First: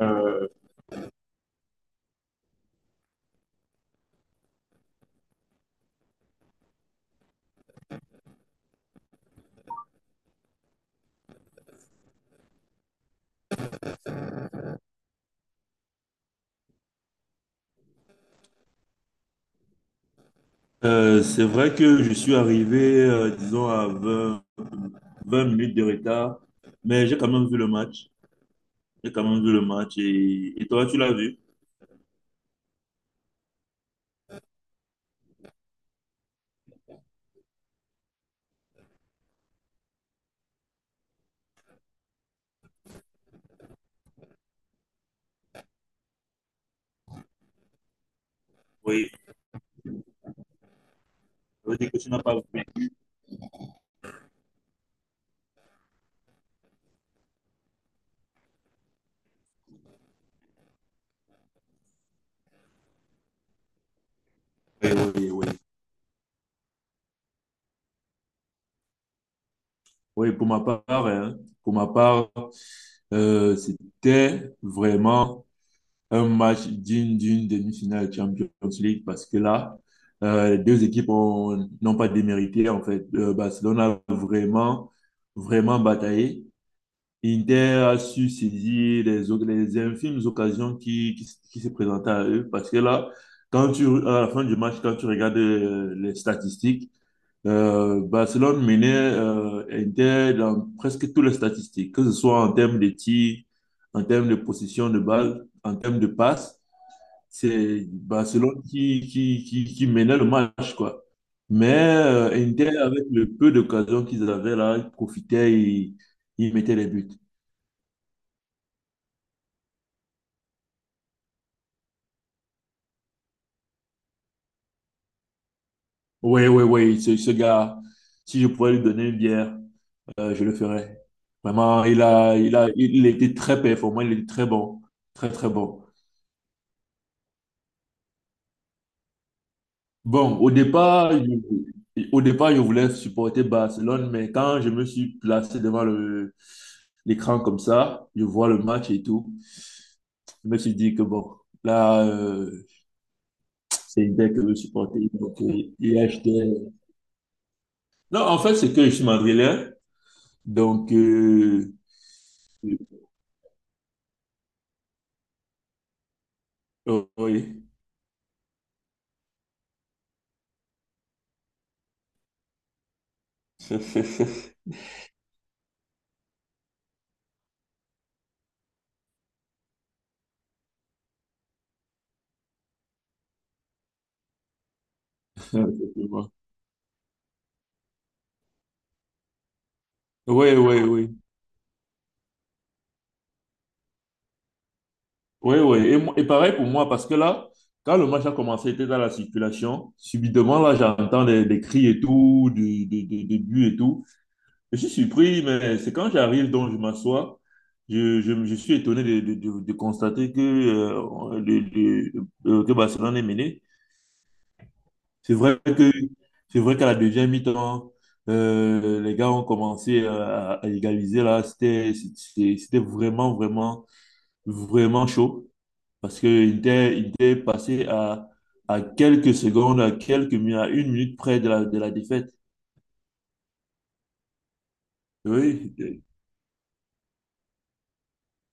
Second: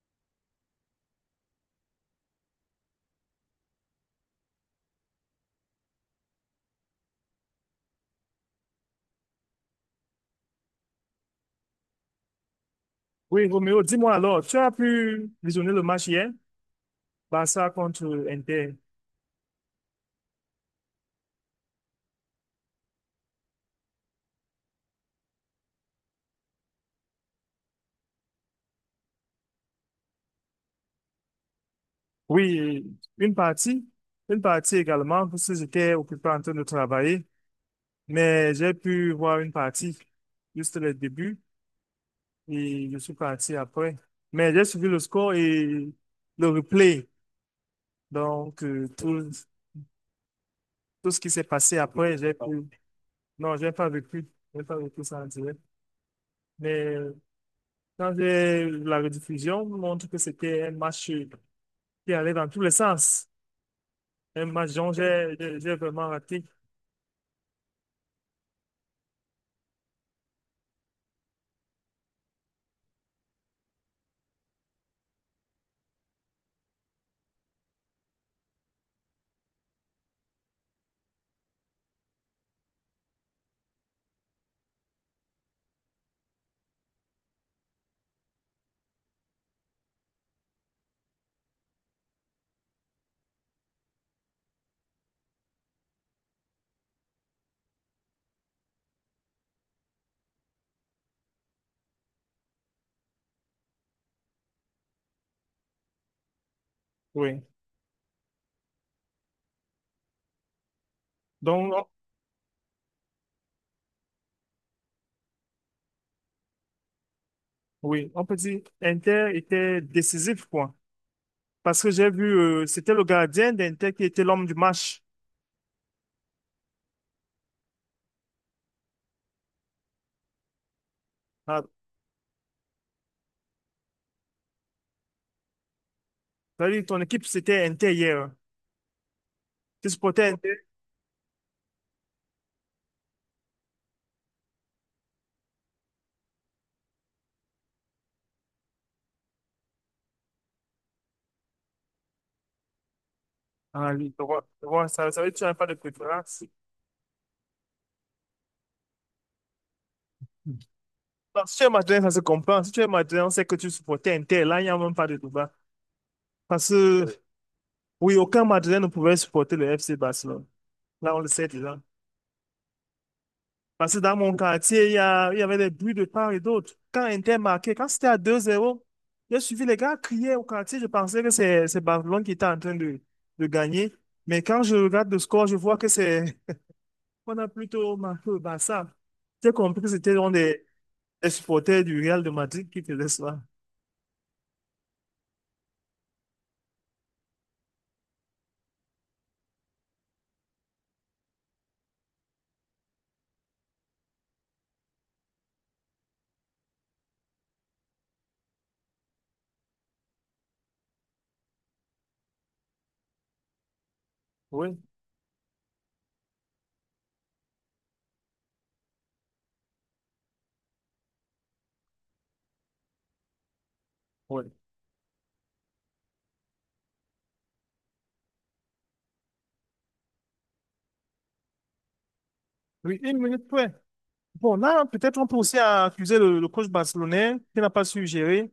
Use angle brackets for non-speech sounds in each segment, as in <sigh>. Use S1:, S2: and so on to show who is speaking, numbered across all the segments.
S1: Euh,
S2: Oui, Roméo, dis-moi alors, tu as pu visionner le match hier, Barça contre Inter?
S1: c'est vrai que je suis arrivé, disons, à vingt minutes de retard, mais j'ai quand même vu le match. J'ai quand même vu le match. Et toi, tu l'as vu?
S2: Oui, une partie, une partie également, parce que j'étais occupé en train de travailler, mais j'ai pu voir une partie, juste le début, et je suis parti après. Mais j'ai suivi le score et le replay, donc
S1: Oui.
S2: tout ce qui s'est
S1: Ça veut
S2: passé
S1: dire que tu
S2: après,
S1: n'as
S2: j'ai
S1: pas vu.
S2: pu... Non, j'ai pas vécu ça en direct. Mais quand j'ai eu la rediffusion, montre que c'était un match qui allait dans tous les sens. Un match dont
S1: Oui, oui,
S2: j'ai
S1: oui.
S2: j'ai- j'ai vraiment raté.
S1: Oui, pour ma part, hein, c'était vraiment un match digne d'une demi-finale Champions League parce que là, les deux équipes ont- n'ont pas démérité, en fait. Barcelone a vraiment, vraiment bataillé. Inter a su saisir les infimes occasions qui se présentaient à eux parce que là, à la fin du match, quand tu regardes les statistiques, Barcelone menait Inter dans presque toutes les statistiques, que ce soit en termes de tirs, en termes de possession de balle, en termes de passes.
S2: Oui.
S1: C'est Barcelone qui menait le match, quoi.
S2: Donc,
S1: Mais Inter, avec le peu d'occasions qu'ils avaient là, ils profitaient, ils mettaient les buts.
S2: oui, on peut dire Inter était décisif, quoi. Parce que j'ai vu, c'était le gardien d'Inter qui était l'homme du match.
S1: Oui, oui, oui, ce gars, si je pouvais lui donner une bière, je le ferais.
S2: Ah,
S1: Vraiment, il était très performant, il était très bon, très, très bon.
S2: ça veut dire que ton équipe, c'était Inter hier. Tu supportais
S1: Bon,
S2: Inter?
S1: au départ, je voulais supporter Barcelone, mais quand je me suis placé devant l'écran comme ça, je vois le match et tout, je me suis dit que bon, là,
S2: Ah,
S1: c'est
S2: oui, tu
S1: Inter que
S2: vois,
S1: je veux
S2: tu vois, ça,
S1: supporter.
S2: ça veut dire que
S1: Donc,
S2: tu n'as pas de
S1: il
S2: préférence.
S1: achetait. Non, en fait, c'est que je suis madrilène, donc,
S2: Bah, si tu es madrilène, ça se comprend. Si tu es madrilène, on sait que tu supportais Inter. Là, il n'y a même pas de débat. Parce que,
S1: oui.
S2: oui, aucun madrilène ne pouvait supporter le FC Barcelone. Là, on le sait déjà. Parce que dans mon
S1: <laughs>
S2: quartier, il y avait des bruits de part et d'autre. Quand Inter marquait, quand c'était à 2-0, j'ai suivi les gars crier au quartier. Je pensais que c'est Barcelone qui était en train de gagner. Mais quand je regarde le score, je
S1: Ouais,
S2: vois que c'est
S1: effectivement.
S2: <laughs> on a plutôt marqué le Barça. J'ai compris que c'était dans
S1: Ouais,
S2: des
S1: ouais. Ouais.
S2: les supporters du Real de Madrid qui faisait cela.
S1: Ouais, ouais. Et pareil pour moi, parce que là, quand le match a commencé, j'étais dans la circulation. Subitement, là, j'entends des cris et tout, des buts et tout. Je suis surpris, mais c'est quand j'arrive, donc je m'assois, je suis étonné de constater que Barcelone est mené.
S2: Oui,
S1: C'est vrai que, c'est vrai qu'à la deuxième mi-temps, les gars ont commencé à égaliser là. C'était vraiment, vraiment.
S2: oui.
S1: vraiment chaud parce qu'il était passé à quelques secondes, à quelques minutes, à une minute près de la défaite.
S2: Oui, une minute près. Bon, là, peut-être on peut aussi
S1: Oui,
S2: accuser le coach barcelonais qui n'a pas su gérer.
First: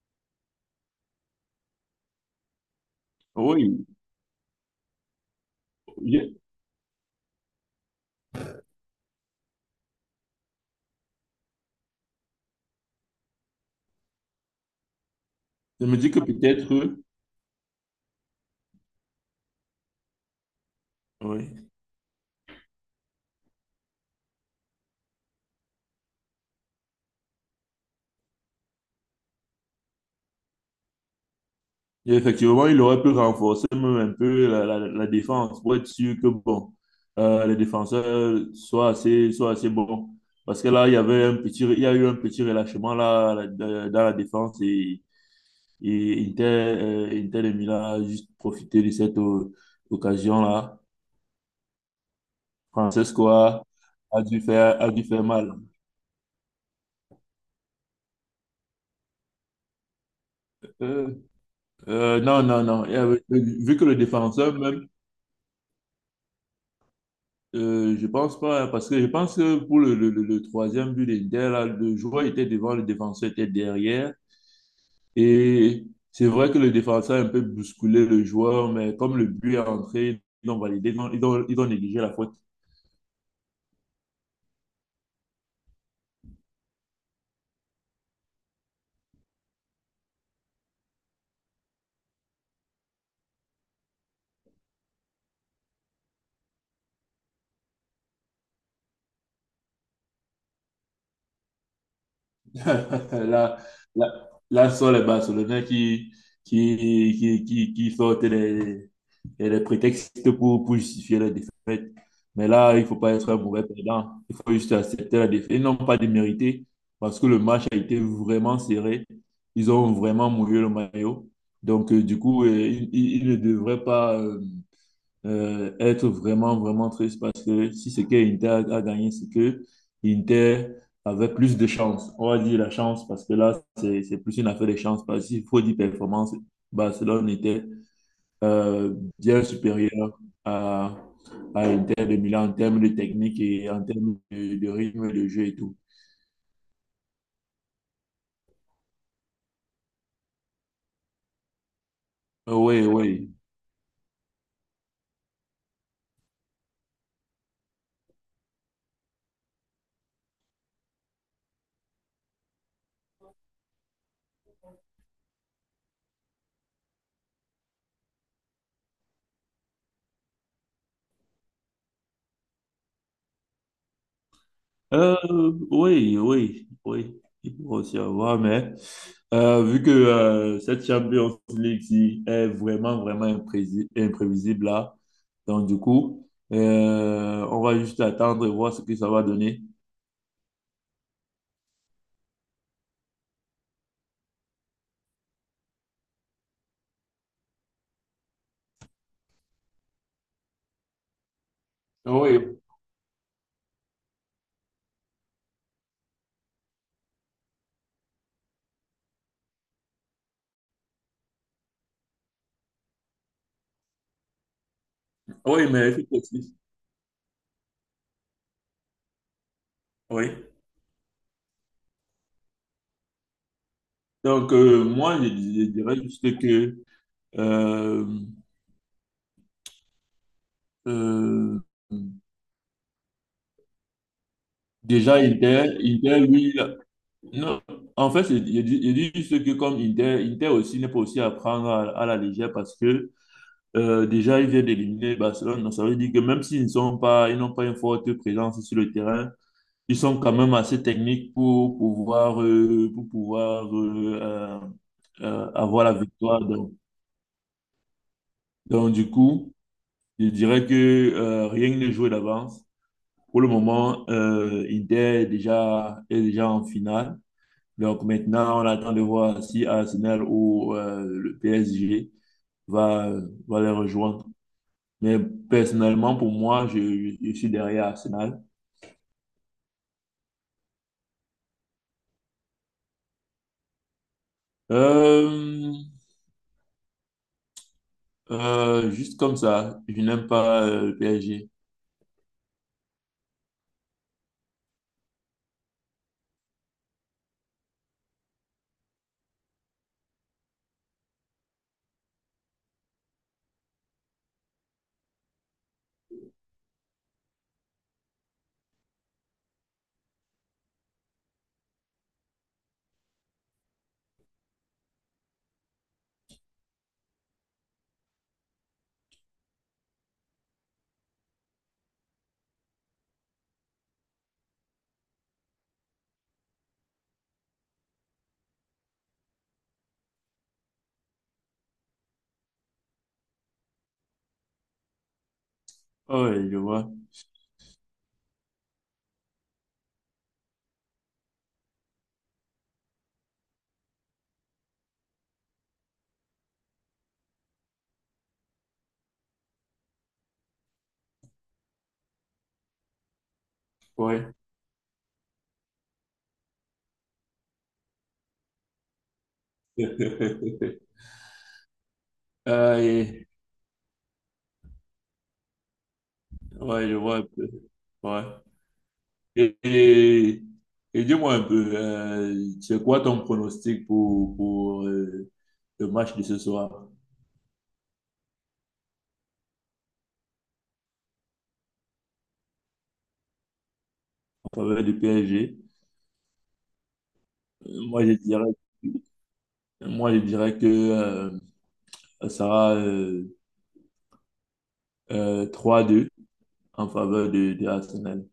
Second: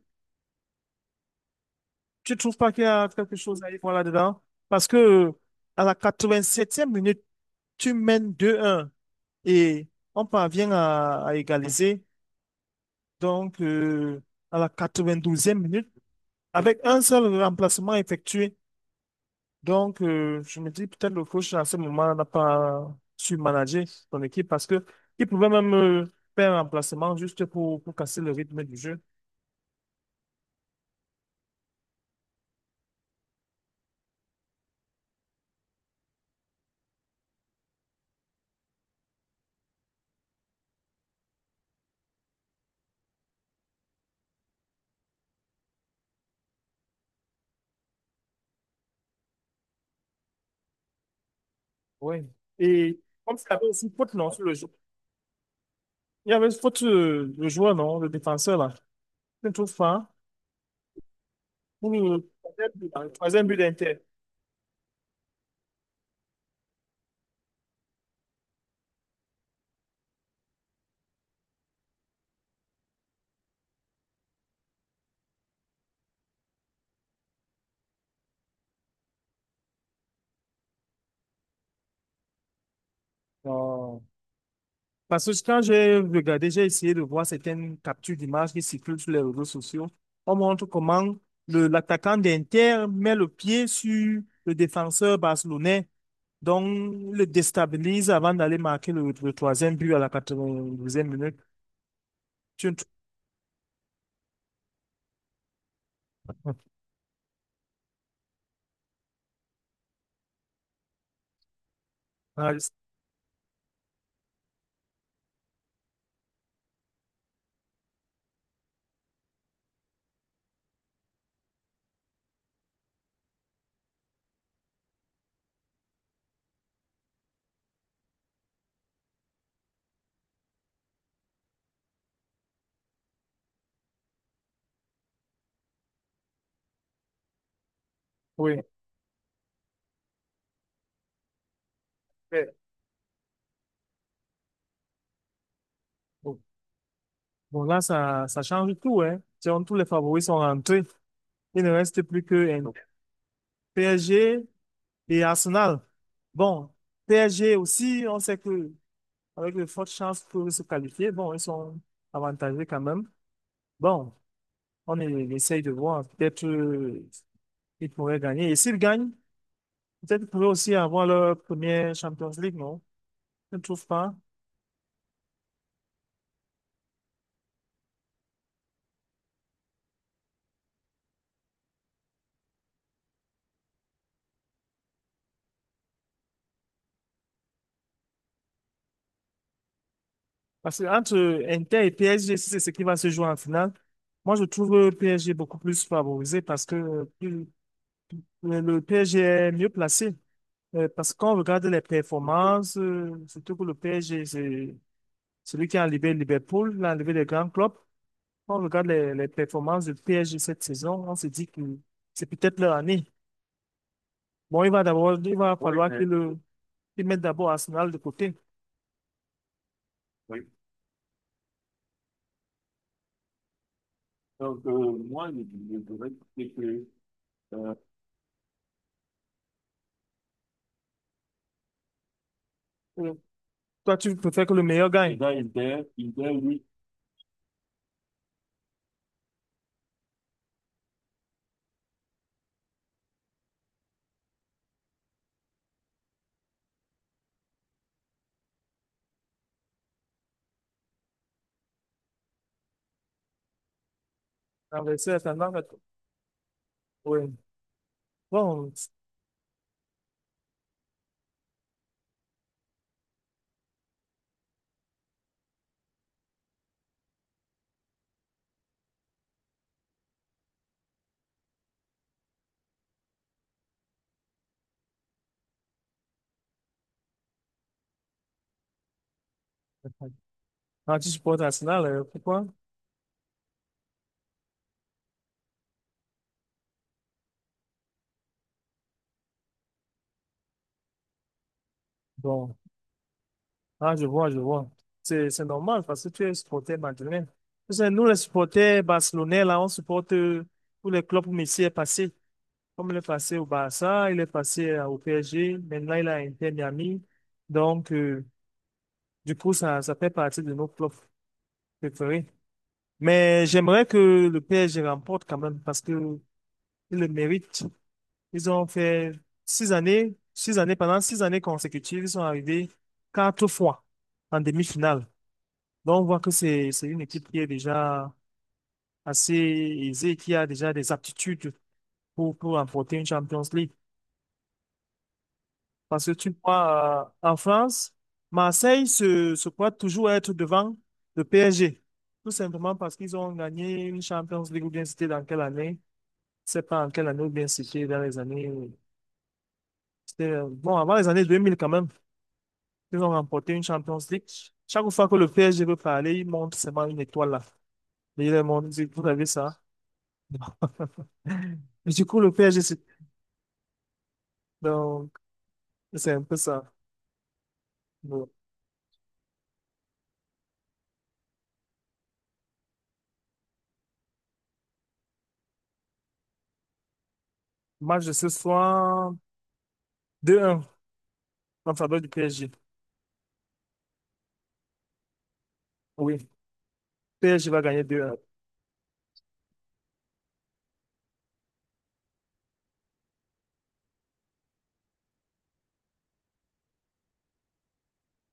S2: Tu ne trouves pas qu'il y a quelque chose à y
S1: oui.
S2: voir là-dedans? Parce que à la
S1: Je,
S2: 87e minute, tu mènes 2-1 et on parvient à égaliser. Donc à la 92e
S1: je
S2: minute,
S1: me dis que peut-être,
S2: avec un seul remplacement effectué. Donc, je me dis peut-être le coach à
S1: oui.
S2: ce moment n'a pas su manager son équipe parce que il pouvait même faire un remplacement juste pour casser le rythme du jeu.
S1: Effectivement, il aurait pu renforcer même un peu la défense pour être sûr que bon, les défenseurs soient assez bons. Parce que là, il y a eu un petit relâchement là, dans la défense et Inter de Milan a juste profité de cette occasion-là.
S2: Ouais. Et
S1: Francesco
S2: comme il y
S1: a,
S2: avait aussi faute,
S1: a
S2: non,
S1: dû
S2: sur le jeu.
S1: faire, a dû faire mal.
S2: Il y avait une faute, le joueur, non, le défenseur, là. Je ne trouve pas.
S1: Euh,
S2: Ouh,
S1: non, non,
S2: troisième
S1: non.
S2: but
S1: Et,
S2: hein, troisième but
S1: vu que le
S2: d'Inter.
S1: défenseur même, je pense pas, hein, parce que je pense que pour le troisième but d'Inter, là, le joueur était devant, le défenseur était derrière. Et c'est vrai que le défenseur a un peu bousculé le joueur, mais comme le but est entré, ils ont validé, ils ont négligé la faute.
S2: Non. Parce que quand j'ai regardé, j'ai essayé de voir certaines captures d'images qui circulent sur les réseaux sociaux. On montre comment l'attaquant d'Inter met le pied sur le défenseur barcelonais. Donc, le déstabilise avant d'aller marquer le troisième but à la 92e minute. Tu ne
S1: <laughs> Là, là, là sont les Barcelonais qui sortent les prétextes pour justifier la défaite. Mais
S2: Ah,
S1: là, il ne faut pas être un mauvais perdant. Il faut juste accepter la défaite. Ils n'ont pas démérité parce que le match a été vraiment serré. Ils ont vraiment mouillé le maillot. Donc, du coup, ils, ils ne devraient pas. Être vraiment, vraiment triste parce que si c'est que Inter a gagné, c'est que Inter avait plus de chance. On va dire la chance parce que là, c'est plus une affaire de chance parce qu'il faut dire performance. Barcelone était
S2: oui.
S1: euh, bien supérieur à, à Inter de Milan
S2: Mais
S1: en termes de technique et en termes de rythme de jeu et tout.
S2: bon, bon, là, ça change tout, hein. Tiens, tous les favoris sont rentrés. Il ne reste plus que
S1: Oui, oui.
S2: PSG et Arsenal. Bon, PSG aussi, on sait que avec de fortes chances pour se qualifier, bon, ils sont avantagés quand même. Bon, on essaye de voir. Peut-être ils pourraient gagner. Et s'ils gagnent, peut-être qu'ils pourraient aussi avoir leur première Champions League, non? Je ne trouve pas.
S1: Euh, oui, oui, oui, il peut aussi avoir, mais vu que cette Champions League ci est vraiment, vraiment imprévisible là, donc du coup, on va juste attendre et voir ce que ça va donner.
S2: Parce que entre Inter et PSG, si c'est ce qui va se jouer en finale, moi je trouve PSG beaucoup plus favorisé parce que le PSG est mieux placé. Parce que quand on regarde les
S1: Oui.
S2: performances, surtout que le PSG, c'est celui qui a enlevé Liverpool, l'a enlevé les grands clubs. Quand on regarde les performances du PSG cette saison, on se dit que c'est peut-être leur année. Bon, il va d'abord, il va, oui,
S1: Oui, mais
S2: falloir mais
S1: effectivement,
S2: qu'ils mettent d'abord Arsenal de côté.
S1: oui.
S2: Oui.
S1: Donc,
S2: Donc,
S1: moi, je,
S2: moi, je
S1: je
S2: je
S1: dirais
S2: dirais
S1: juste
S2: que
S1: que euh, euh,
S2: euh, toi, tu préfères que le meilleur il
S1: déjà,
S2: gagne. doit, il
S1: Inter,
S2: doit, il
S1: Inter,
S2: doit,
S1: lui,
S2: oui.
S1: non, en fait, je dis juste que comme Inter aussi n'est pas aussi à prendre à la légère parce que déjà, ils viennent d'éliminer Barcelone. Donc, ça veut dire que même s'ils n'ont pas une forte présence sur le terrain, ils sont quand même assez techniques pour pouvoir, euh, pour pouvoir euh, euh,
S2: Renverser la
S1: euh,
S2: tendance.
S1: avoir la victoire. Donc,
S2: Oui. Bon,
S1: du coup, je dirais que rien n'est joué d'avance. Pour le moment, Inter est déjà en finale. Donc maintenant, on attend de voir si Arsenal ou le PSG va, va les rejoindre. Mais personnellement, pour moi, je suis derrière Arsenal.
S2: quand tu supportes Arsenal, pourquoi?
S1: Euh, juste comme ça, je n'aime pas le PSG.
S2: Bon, ah, je vois, je vois. C'est normal parce que tu es supporter madrilène. Tu sais, nous, les supporters barcelonais, là, on supporte tous les clubs où Messi est passé. Comme il est passé au Barça, il est passé au PSG, maintenant il a Inter Miami. Donc, du coup, ça fait partie de nos clubs préférés. Mais j'aimerais que le PSG remporte quand même parce que ils le méritent. Ils ont fait 6 années, 6 années, pendant 6 années consécutives, ils sont arrivés quatre fois en demi-finale. Donc, on voit que c'est une équipe qui est déjà assez aisée, qui a déjà des aptitudes pour remporter une Champions League. Parce que tu
S1: Ouais je vois.
S2: vois, en France, Marseille se croit toujours être devant le PSG. Tout simplement parce qu'ils ont gagné une Champions League, ou bien c'était dans quelle année? Je sais pas en quelle année, ou bien c'était dans les années. Bon, avant les années 2000 quand même, ils ont remporté une Champions League.
S1: Ouais.
S2: Chaque fois que le PSG veut parler, ils montrent seulement une étoile là. Et ils leur montrent, vous avez ça?
S1: <laughs>
S2: <laughs> Et du coup, le PSG,
S1: Euh, et-
S2: donc, c'est un peu ça.
S1: ouais, je vois un peu. Ouais.
S2: Le
S1: Et, et- et dis-moi un peu, c'est quoi ton pronostic pour le match de ce soir
S2: match de ce soir, 2-1 en faveur du PSG.
S1: en faveur du PSG?
S2: Oui, PSG va
S1: Euh,
S2: gagner deux
S1: Moi, je
S2: 1
S1: dirais, moi, je dirais que ça sera 3-2 en faveur de Arsenal.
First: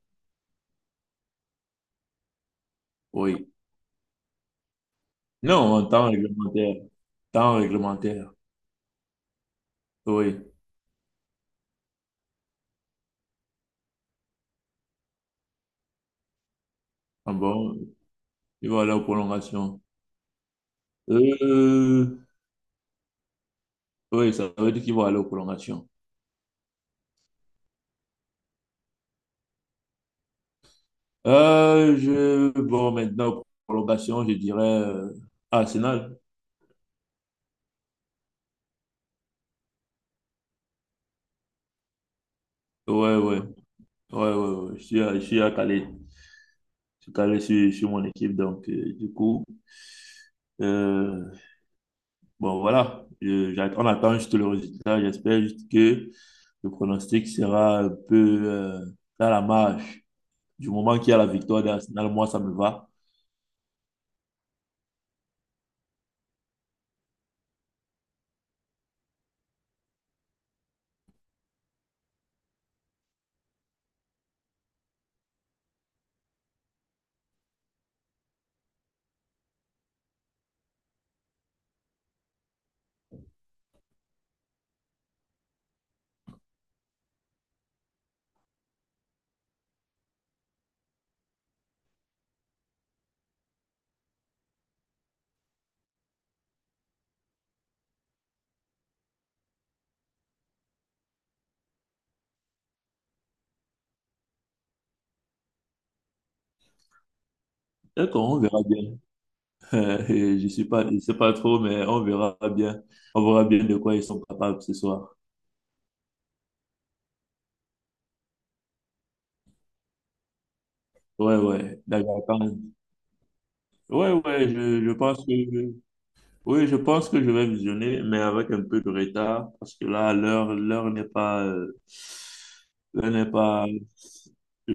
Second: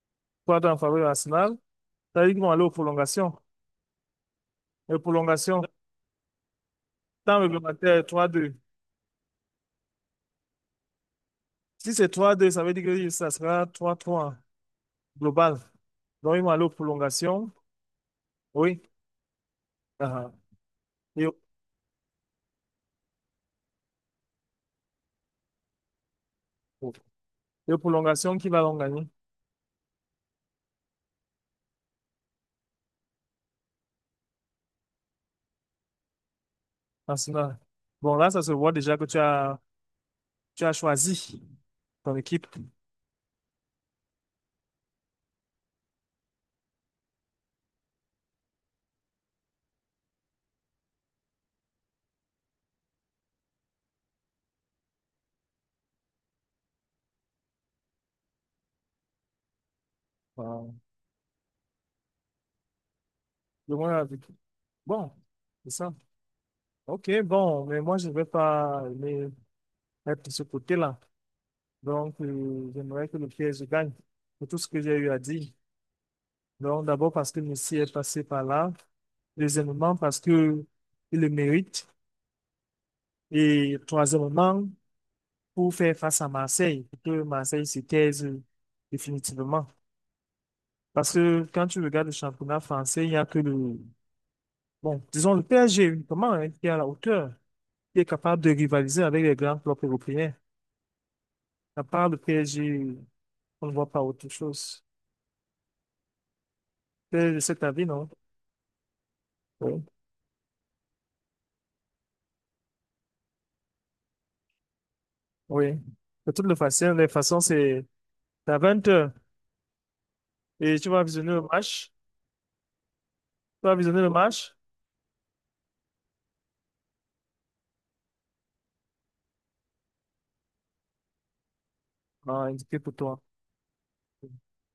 S2: 3-2 en faveur de Arsenal. Ça veut dire qu'ils vont aller aux prolongations.
S1: Oui.
S2: Les prolongations,
S1: Non, en temps réglementaire.
S2: temps
S1: Temps
S2: réglementaire, trois
S1: réglementaire.
S2: deux
S1: Oui.
S2: Si c'est 3-2, ça veut dire que ça sera 3-3 global. Donc, ils vont aller aux
S1: Ah
S2: prolongations.
S1: bon, ils vont
S2: Oui.
S1: aller aux prolongations.
S2: Ah, ah. Et, aux
S1: Euh, oui, ça veut dire qu'ils vont aller aux prolongations.
S2: et aux prolongations, qui va donc gagner?
S1: Bon, maintenant, prolongation, je dirais Arsenal.
S2: Arsenal. Bon, là, ça se voit déjà que tu as choisi ton équipe.
S1: Ouais, ouais, ouais, ouais, ouais. Je suis à Calais. Je suis calé sur mon équipe. Donc, du coup, euh, bon, voilà. On attend juste le résultat. J'espère juste que le pronostic sera un peu dans la marge.
S2: Voilà.
S1: Du moment qu'il y a la victoire d'Arsenal, moi, ça me va.
S2: Je vois bon, c'est ça. OK, bon, mais moi, je ne vais pas aimer être de ce côté-là. Donc, j'aimerais que le PSG gagne pour tout ce que j'ai eu à dire. Donc, d'abord parce que Messi est passé par là. Deuxièmement, parce que il le mérite. Et troisièmement, pour faire face à Marseille, pour que Marseille se taise définitivement. Parce que quand tu regardes le championnat français, il n'y a que le, bon, disons le PSG uniquement, hein, qui est à la hauteur, qui est capable de rivaliser avec les grands clubs européens. À part le PSG, on ne voit pas autre chose. C'est cet avis, non?
S1: D'accord, on verra bien. <laughs>
S2: Oui.
S1: Je sais pas trop, mais on verra bien. On verra bien de quoi ils sont capables ce soir.
S2: Oui. De toutes les façons, c'est à 20 h et tu vas visionner
S1: Ouais,
S2: le
S1: ouais.
S2: match.
S1: D'accord. quand
S2: Tu vas visionner le
S1: Ouais, ouais.
S2: match.
S1: Oui, je pense que je vais visionner, mais avec un peu de retard, parce que là, l'heure, l'heure n'est pas, euh,
S2: Ah, indiqué pour
S1: l'heure
S2: toi.
S1: n'est pas,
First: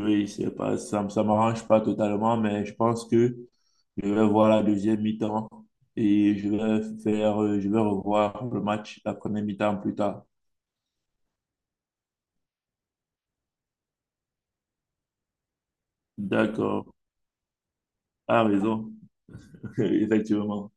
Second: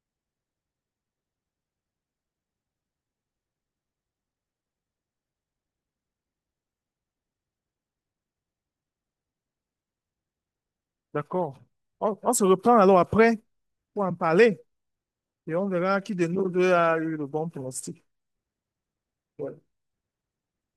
S1: oui, c'est pas, ça, me- ça m'arrange pas totalement, mais je pense que je vais voir la deuxième mi-temps et je vais revoir le match, la première mi-temps plus tard.
S2: D'accord. On se reprend alors après pour en parler et on verra qui de nous deux
S1: D'accord.
S2: a eu le bon pronostic.
S1: Ah, raison.
S2: Ouais.
S1: <laughs> Effectivement.